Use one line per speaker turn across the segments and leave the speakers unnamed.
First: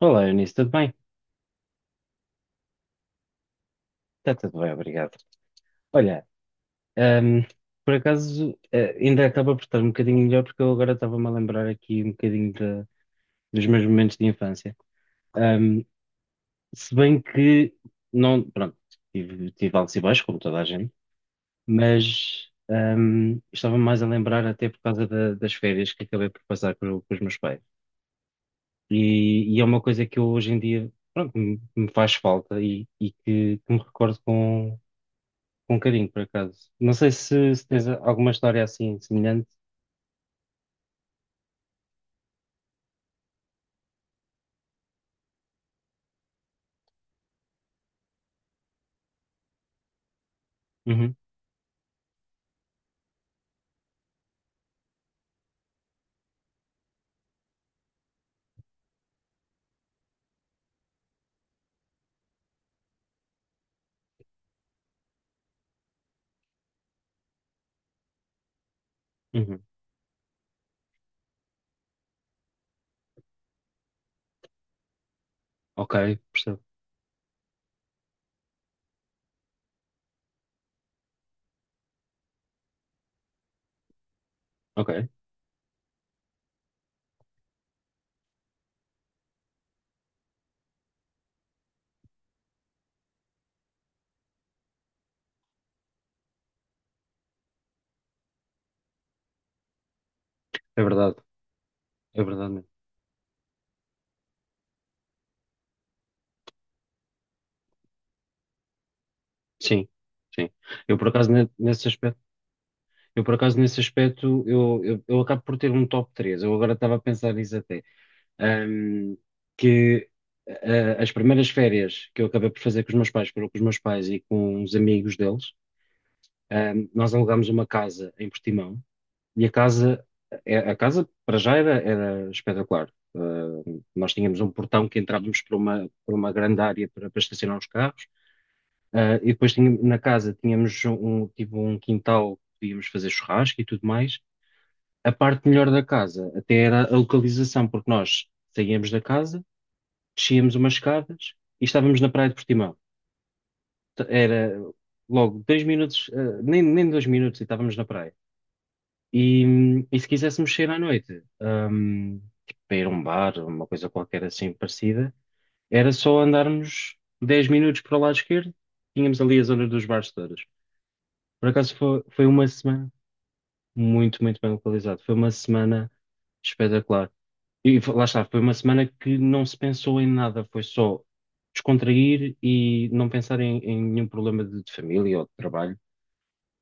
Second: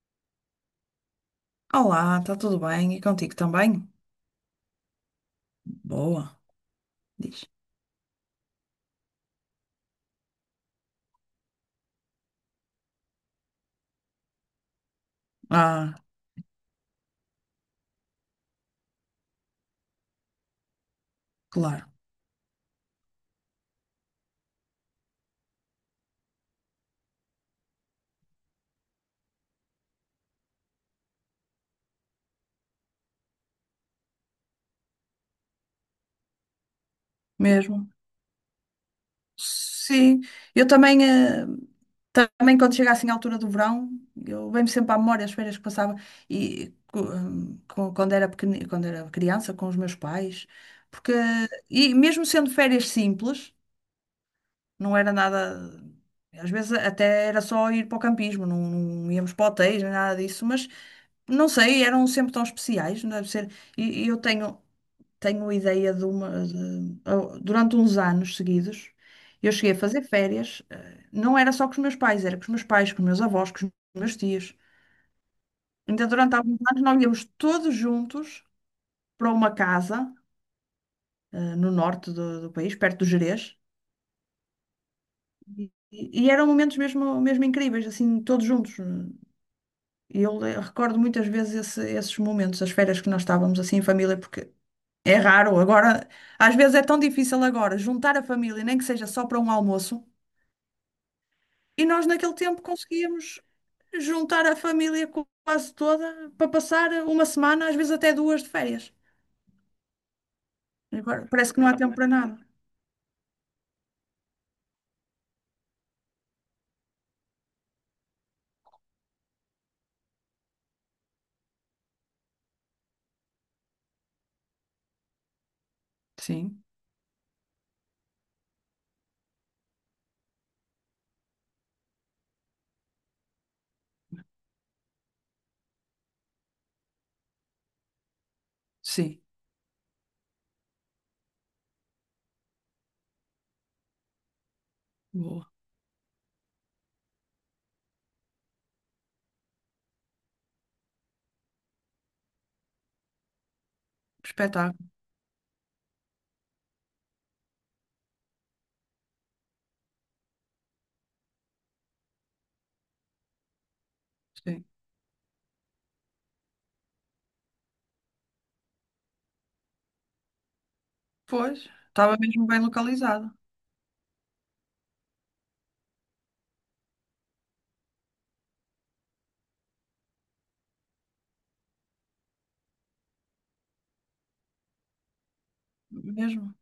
Olá, Eunice, tudo bem?
Olá, está tudo bem? E contigo também?
Está tudo bem, obrigado. Olha,
Boa,
ahm,
diz.
por acaso, ainda acaba por estar um bocadinho melhor, porque eu agora estava-me a lembrar aqui um bocadinho dos meus momentos de infância. Ahm,
Ah,
se bem que, não, pronto, tive altos e baixos, como toda a gente,
claro,
mas estava-me mais a lembrar até por causa das férias que acabei por passar com os meus pais. E é uma coisa que eu hoje em dia, pronto, me faz falta e que me recordo com carinho, por acaso. Não sei se tens
mesmo.
alguma história assim semelhante.
Sim, eu também, também quando chega assim à altura do verão, eu venho sempre à memória as férias que passava e quando era quando era criança com os meus pais, porque
Uhum,
e mesmo sendo férias simples, não era nada. Às vezes até era só ir para o campismo, não íamos para hotéis, nem nada disso, mas não sei, eram sempre tão especiais, não deve ser. E eu tenho, tenho ideia de uma. Durante uns anos seguidos, eu
uhum.
cheguei a fazer férias, não era só com os meus pais, era com os meus pais, com os meus avós, com os meus tios.
Ok,
Então, durante alguns
percebo.
anos, nós íamos todos juntos para uma casa, no norte do país, perto do Gerês.
Ok,
E eram momentos mesmo, mesmo incríveis, assim, todos juntos. E eu recordo muitas vezes esses momentos, as férias que nós estávamos assim em família, porque é raro agora, às vezes é tão difícil agora juntar a família, nem que seja só para um almoço,
é verdade.
e nós
É
naquele
verdade
tempo
mesmo.
conseguíamos juntar a família quase toda para passar uma semana, às vezes até duas de férias.
Sim, sim. Eu por
Agora
acaso ne-
parece que não há
nesse
tempo para
aspecto,
nada.
eu por acaso nesse aspecto, eu acabo por ter um top três. Eu agora estava a pensar nisso até. Ahm, que ah, as primeiras férias que eu acabei por fazer com os meus pais, foram com os meus pais e com os amigos deles.
Sim,
Nós alugámos uma casa em Portimão. E a casa, a casa para já era espetacular. Nós tínhamos um portão que entrávamos por uma grande área para estacionar os carros. Uh,
sim.
e depois tínhamos, na casa tínhamos tipo um quintal que podíamos fazer churrasco e tudo mais. A parte
Boa.
melhor da casa até era a localização, porque nós saíamos da casa, descíamos umas escadas e estávamos na praia de Portimão. Era
Espetáculo.
logo 2 minutos, nem 2 minutos e estávamos na praia. E, e se quiséssemos sair à noite, tipo, para ir a um bar, uma coisa qualquer assim
Sim.
parecida, era só andarmos 10 minutos para o lado esquerdo, tínhamos ali a zona dos bares todas. Por
Pois,
acaso foi,
estava
foi uma
mesmo bem
semana
localizado.
muito, muito bem localizado. Foi uma semana espetacular. E lá está, foi uma semana que não se pensou em nada, foi só descontrair e não pensar em nenhum problema de família ou de trabalho.
Mesmo.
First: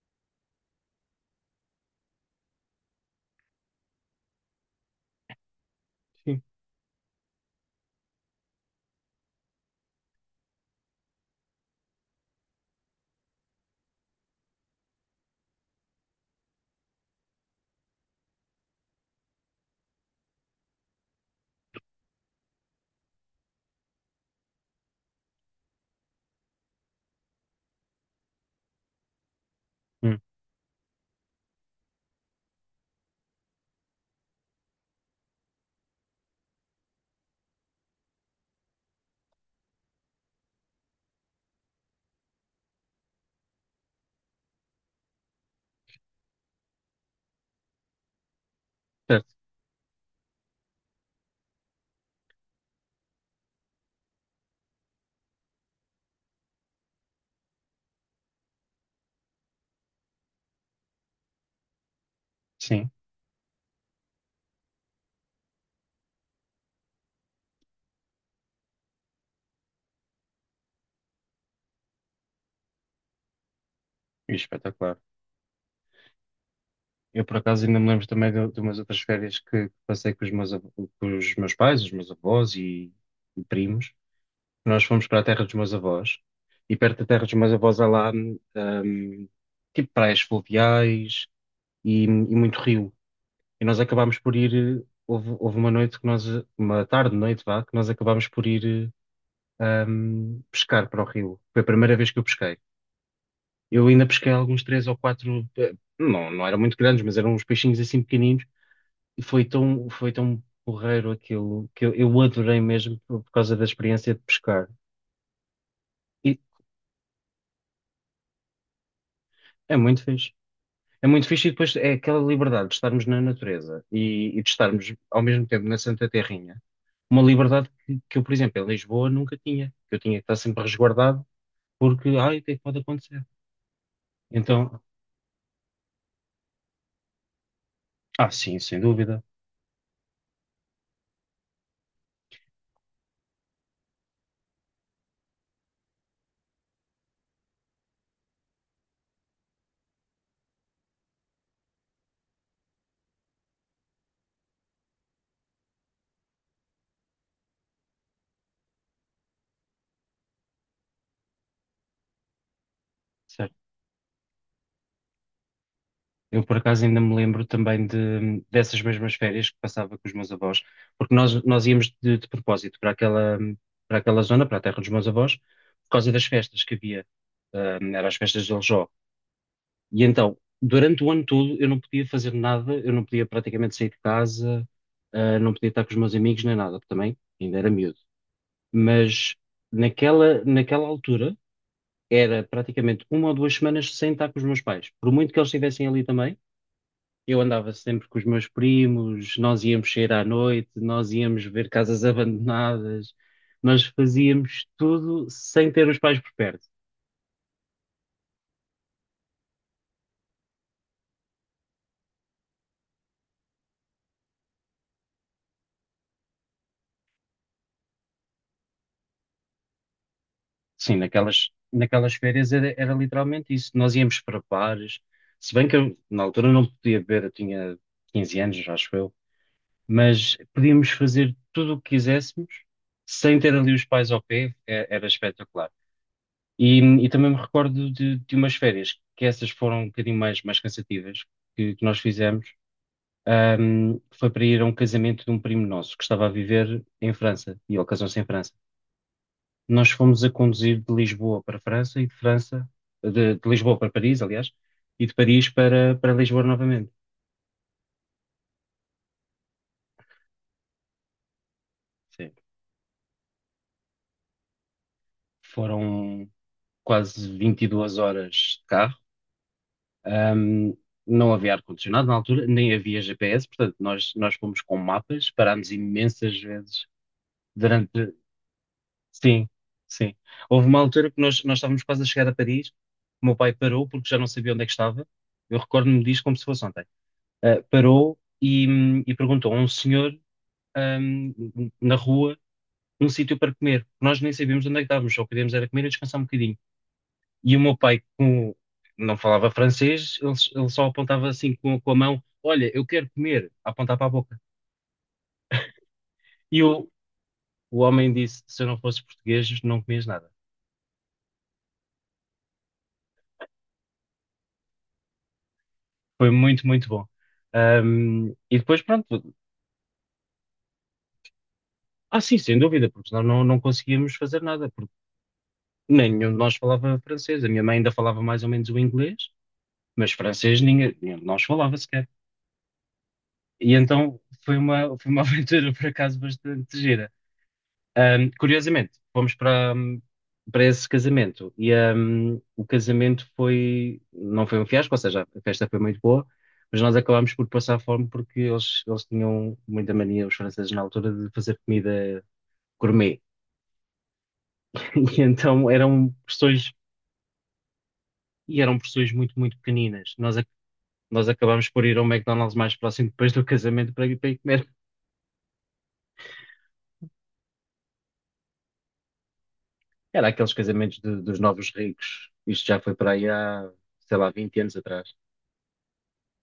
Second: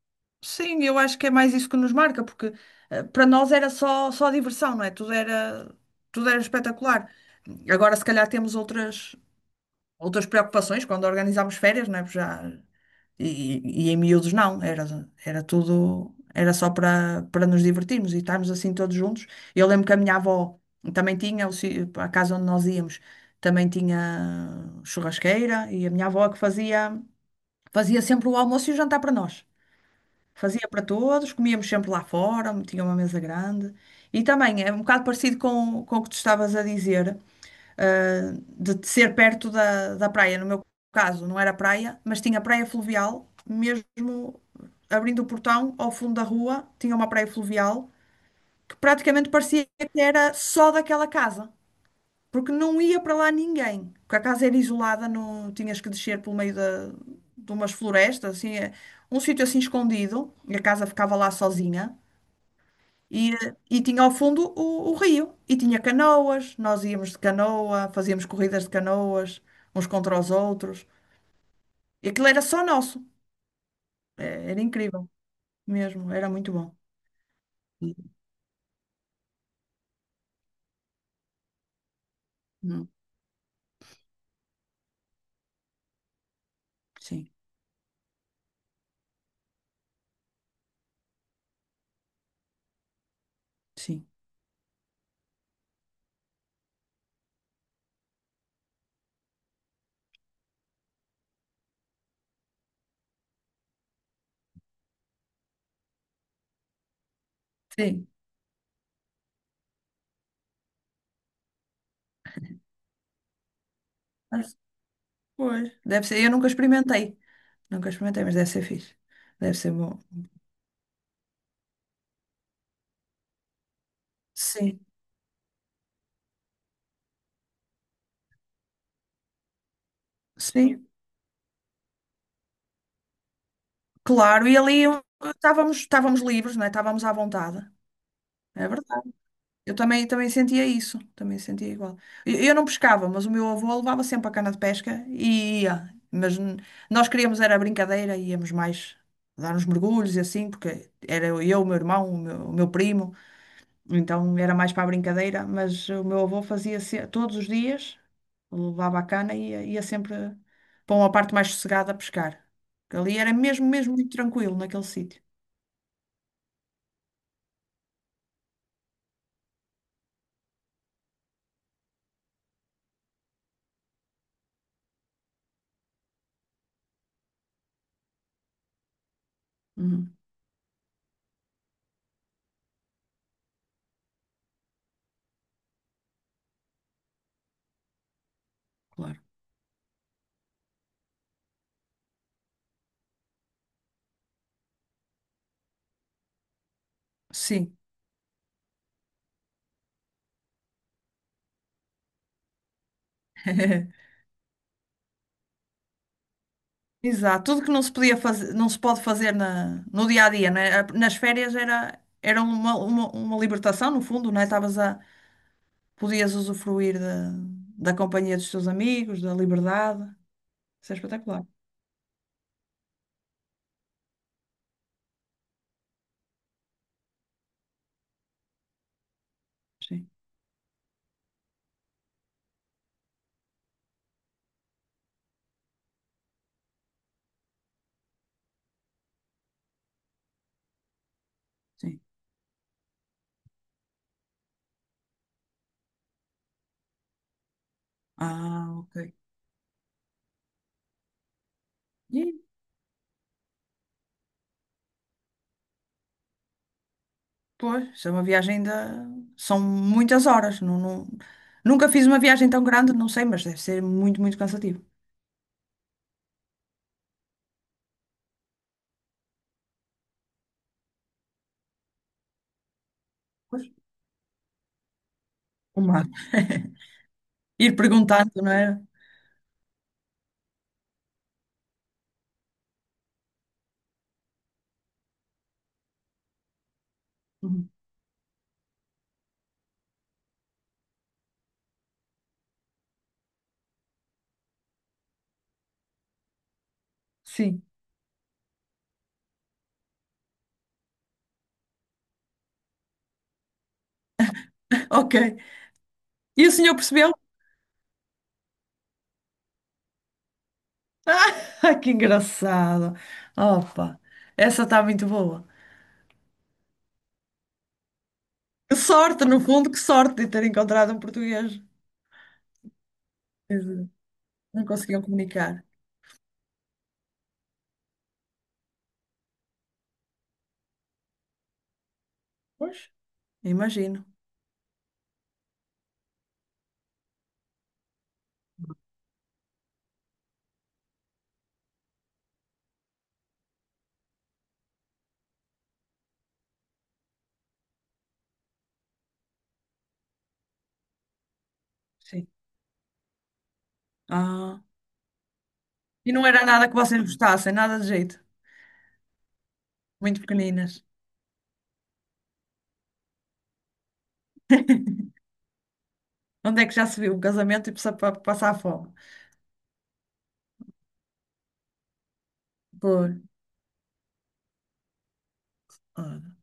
Sim, eu acho que é mais isso que nos marca, porque para nós era só, só diversão, não é? Tudo era
Sim.
espetacular. Agora, se calhar, temos outras, outras preocupações quando organizámos férias, não é? Porque já, e em miúdos, não. Era, era tudo, era só para, para nos divertirmos e estarmos assim todos juntos. Eu lembro que a minha avó também tinha, a casa onde nós íamos, também tinha churrasqueira e a minha avó é que fazia, fazia sempre o almoço e o jantar para nós.
Hum,
Fazia para todos, comíamos sempre lá fora, tinha uma mesa grande. E também é um bocado parecido com o que tu estavas a dizer, ah, de ser perto da, da praia. No meu caso, não era praia, mas tinha praia fluvial, mesmo abrindo o portão ao fundo da rua, tinha uma praia fluvial que praticamente
certo.
parecia que era só daquela casa porque não ia para lá ninguém. Porque a casa era isolada, no, tinhas que descer pelo meio de umas florestas, assim, um sítio assim escondido, e a casa ficava lá sozinha.
Sim,
E tinha ao fundo o rio, e tinha canoas, nós íamos de canoa, fazíamos corridas de canoas, uns contra os outros. E aquilo era só nosso. É,
e
era
espetacular.
incrível mesmo, era muito bom.
Eu, por acaso, ainda me lembro também de umas outras férias que passei com os meus pais, os meus avós
Hum,
e primos. Nós fomos para a terra dos meus avós e perto da terra
Sim,
dos meus avós há lá, tipo praias fluviais e muito rio. E nós
sim.
acabámos por ir, houve uma noite uma tarde, noite, vá, que nós acabámos por ir, pescar para o rio. Foi a primeira vez que eu pesquei. Eu ainda pesquei alguns três ou quatro, não eram muito grandes, mas eram uns peixinhos assim
Sim,
pequeninos. E foi tão porreiro aquilo que eu adorei mesmo por causa da experiência de
mas,
pescar.
pois. Deve ser, eu
E
nunca experimentei, mas deve ser fixe, deve ser
é
bom.
muito fixe. É muito fixe e depois é aquela liberdade de estarmos na natureza e de
Sim.
estarmos ao mesmo tempo na Santa Terrinha. Uma liberdade que eu, por exemplo, em Lisboa nunca tinha. Eu tinha que estar sempre
Sim,
resguardado porque, ai, o que é que pode acontecer?
claro. E
Então,
ali estávamos, estávamos livres, não é? Estávamos à vontade.
ah, sim,
É
sem
verdade.
dúvida.
Eu também, também sentia isso. Também sentia igual. Eu não pescava, mas o meu avô levava sempre a cana de pesca e ia. Mas nós queríamos era brincadeira, íamos mais dar uns mergulhos e assim, porque era eu, o meu irmão, o meu primo. Então era mais para a brincadeira, mas o meu avô fazia todos os dias. Levava a cana e ia, ia sempre para uma parte mais sossegada a pescar. Porque ali era mesmo, mesmo muito tranquilo naquele sítio.
Eu, por acaso, ainda me lembro também dessas mesmas férias que passava com os meus avós, porque nós íamos de propósito para aquela zona, para a terra dos meus avós, por causa das festas que havia. Eram as festas de Aljó. E
Uhum,
então, durante o ano todo, eu não podia fazer nada, eu não podia praticamente sair de casa, ah, não podia estar com os meus amigos nem nada, porque também ainda era miúdo.
claro.
Mas naquela altura, era praticamente uma ou duas semanas sem estar com os meus pais. Por muito que eles estivessem ali também, eu andava
Sim.
sempre com os meus primos. Nós íamos sair à noite, nós íamos ver casas abandonadas, nós fazíamos tudo sem ter os pais por perto.
Exato. Tudo que não se podia fazer, não se pode fazer na, no dia a dia, né? Nas férias era, era uma libertação, no fundo, né? Estavas a, podias usufruir da, da companhia dos teus amigos, da liberdade. Isso
Sim,
é espetacular.
naquelas férias era literalmente isso. Nós íamos para bares, se bem que eu, na altura não podia beber, eu tinha 15 anos, acho eu,
Sim,
mas podíamos fazer tudo o que quiséssemos sem ter ali os pais ao pé, era espetacular. E, e também me recordo de umas férias, que essas foram um bocadinho mais cansativas, que nós
sim.
fizemos. Foi para ir a um casamento de um primo nosso que estava a viver em França, e ele casou-se em França.
Ah, ok.
Nós fomos a conduzir de Lisboa para França e de
E,
França, de Lisboa para Paris, aliás, e de Paris para Lisboa novamente.
pois, isso é uma viagem da... São muitas horas. Não, nunca fiz uma
Sim.
viagem tão grande, não sei, mas deve ser muito, muito cansativo.
Foram quase 22 horas de carro. Um, não havia ar-condicionado na altura, nem havia GPS,
Pois,
portanto, nós fomos com mapas, parámos
uma...
imensas vezes
Ir
durante.
perguntando, não era?
Sim, sim. Houve uma altura que nós estávamos quase a chegar a Paris, o meu pai parou porque já não sabia onde é que estava. Eu recordo-me disto como se fosse ontem. Ah,
Uhum.
parou e perguntou a um senhor, na rua, um sítio para comer. Nós nem sabíamos onde é que estávamos, só queríamos era comer e descansar um bocadinho. E o
Sim.
meu pai, como não falava francês, ele só apontava assim com a mão: "Olha, eu quero comer", a apontar para a boca.
Ok. E o
E
senhor
o,
percebeu?
o homem disse: "Se eu não fosse português, não comias nada."
Ah, que engraçado. Opa, essa está muito boa.
Foi muito, muito bom. E
Que
depois, pronto,
sorte, no fundo, que sorte de ter encontrado um português.
ah, sim, sem dúvida, porque senão não,
Quer
não
dizer,
conseguíamos fazer
não
nada, porque
conseguiam comunicar.
nenhum de nós falava francês. A minha mãe ainda falava mais ou menos o inglês, mas francês ninguém, nenhum de nós falava sequer.
Pois,
E
imagino.
então foi uma aventura, por acaso, bastante gira. Curiosamente, fomos para esse casamento e o casamento foi, não foi um fiasco, ou seja, a festa foi muito boa, mas nós acabámos por passar fome porque eles tinham muita mania, os franceses na altura, de fazer comida
Sim.
gourmet.
Ah.
E então
E
eram
não era nada
porções,
que vocês gostassem, nada de jeito.
e eram porções muito, muito pequeninas.
Muito
Nós, ac-
pequeninas.
nós acabámos por ir ao McDonald's mais próximo depois do casamento para ir comer.
Onde é que já se viu um casamento e precisa passar fome?
Era aqueles casamentos dos novos ricos. Isto já foi para
Por...
aí há, sei lá, 20 anos atrás.
ah,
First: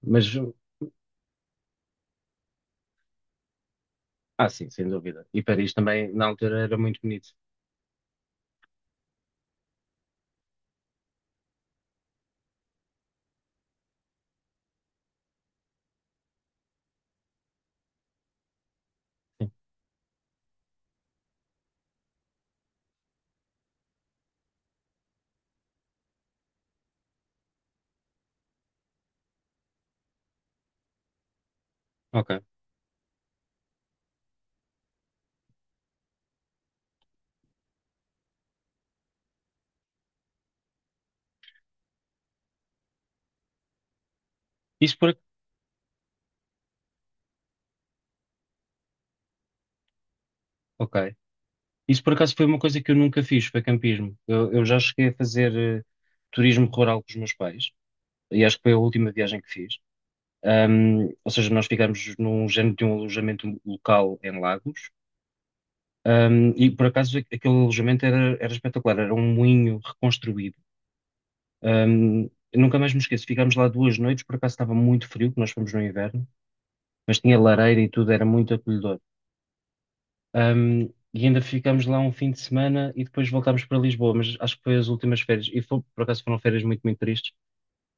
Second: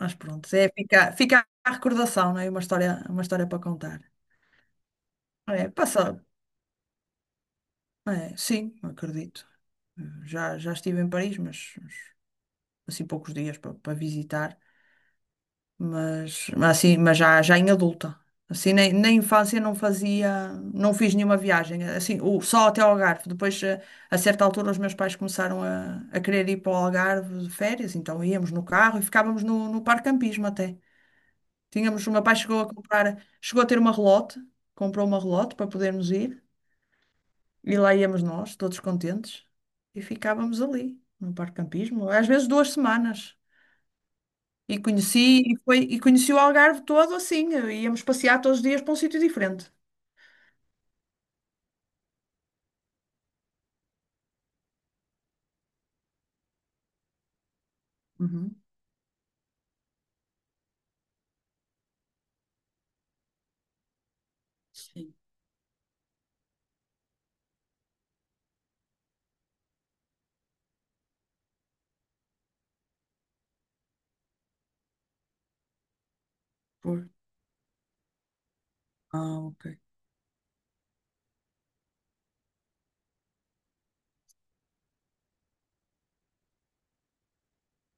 mas
Mas
pronto, é, fica, fica a recordação, não é? Uma história para contar.
Ah, sim, sem dúvida. E
É,
Paris também,
passa,
na altura, era muito bonito.
é, sim, acredito. Já, já estive em Paris, mas, assim poucos dias para, para visitar. Mas assim, mas já em adulta. Assim, nem, na infância não fazia, não fiz nenhuma viagem, assim, só até ao Algarve. Depois, a, certa altura, os meus pais começaram a querer ir para o Algarve de férias, então íamos no carro e ficávamos no parque campismo até. Tínhamos, o meu
Ok.
pai chegou a comprar, chegou a ter uma relote, comprou uma relote para podermos ir, e lá íamos nós, todos contentes, e ficávamos ali, no parque campismo, às vezes 2 semanas. E
Isso por,
conheci, e foi, e conheci o Algarve todo assim. Íamos passear todos os dias para um sítio diferente.
ok. Isso por acaso foi uma coisa que eu nunca fiz, foi campismo. Eu já cheguei a fazer eh, turismo rural com os meus pais, e
Uhum.
acho que foi a última viagem que fiz. Ou seja, nós ficámos num género de um alojamento local em Lagos.
Sim.
E por acaso aquele alojamento era espetacular, era um moinho reconstruído. Eu nunca mais me esqueço, ficámos lá 2 noites, por acaso estava muito frio, que nós fomos no inverno,
Pois,
mas tinha lareira e tudo, era muito acolhedor.
ah, ok.
Um, e ainda ficamos lá um fim de semana e depois voltámos para Lisboa, mas acho que foi as últimas férias. E por acaso foram férias muito, muito tristes,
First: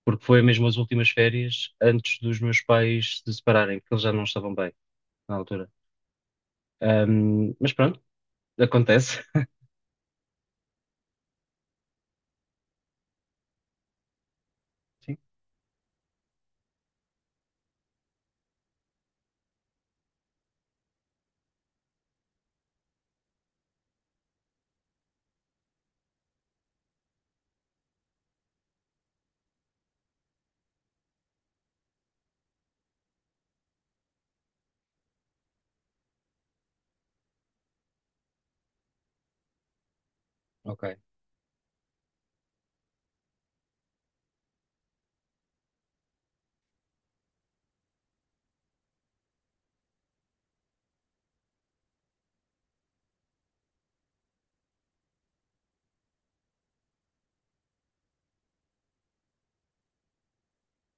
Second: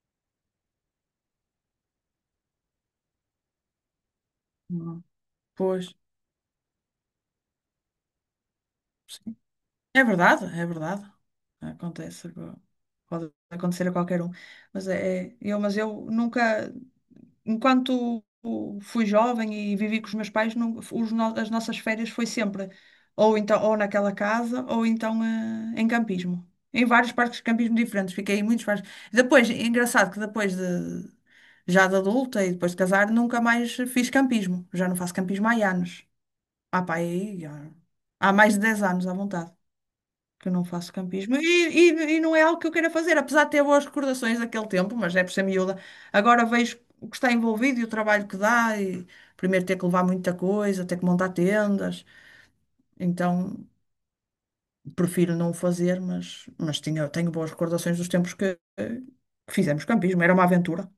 porque foi mesmo as últimas férias antes dos meus pais se separarem, porque eles já não estavam bem
Não,
na altura.
pois,
Mas pronto, acontece.
sim. É verdade, é verdade. Acontece, agora. Pode acontecer a qualquer um. Mas
Sim,
é, eu, mas eu nunca. Enquanto fui jovem e vivi com os meus pais, não- os no- as nossas férias foi sempre ou então ou naquela casa ou então em campismo. Em vários parques de campismo diferentes, fiquei em muitos parques. Depois, é engraçado que depois de já de adulta e depois de casar, nunca mais fiz campismo. Já não faço campismo há anos. Ah, pá, aí, há mais de 10 anos à vontade que eu não faço
ok.
campismo. E não é algo que eu queira fazer, apesar de ter boas recordações daquele tempo, mas é por ser miúda. Agora vejo o que está envolvido e o trabalho que dá, e primeiro ter que levar muita coisa, ter que montar tendas. Então. Prefiro não o fazer, mas tinha, tenho boas recordações dos tempos que fizemos campismo. Era uma aventura.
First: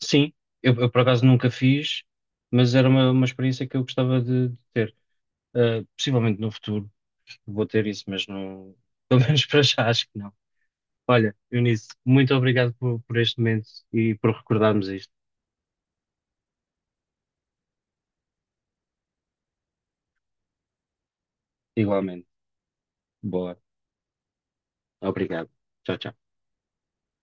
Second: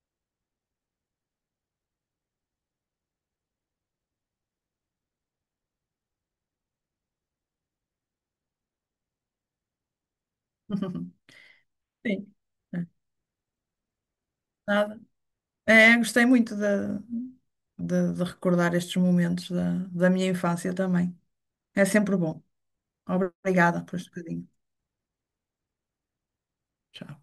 Sim, eu por acaso nunca fiz, mas era uma experiência que eu gostava de ter. Possivelmente no futuro vou ter isso, mas não, pelo menos para já acho que não. Olha, Eunice, muito
Sim.
obrigado
É,
por este momento e por recordarmos
nada.
isto.
É, gostei muito de recordar estes momentos da minha infância também. É sempre
Igualmente.
bom.
Boa.
Obrigada por este bocadinho.
Obrigado. Tchau, tchau.
Tchau.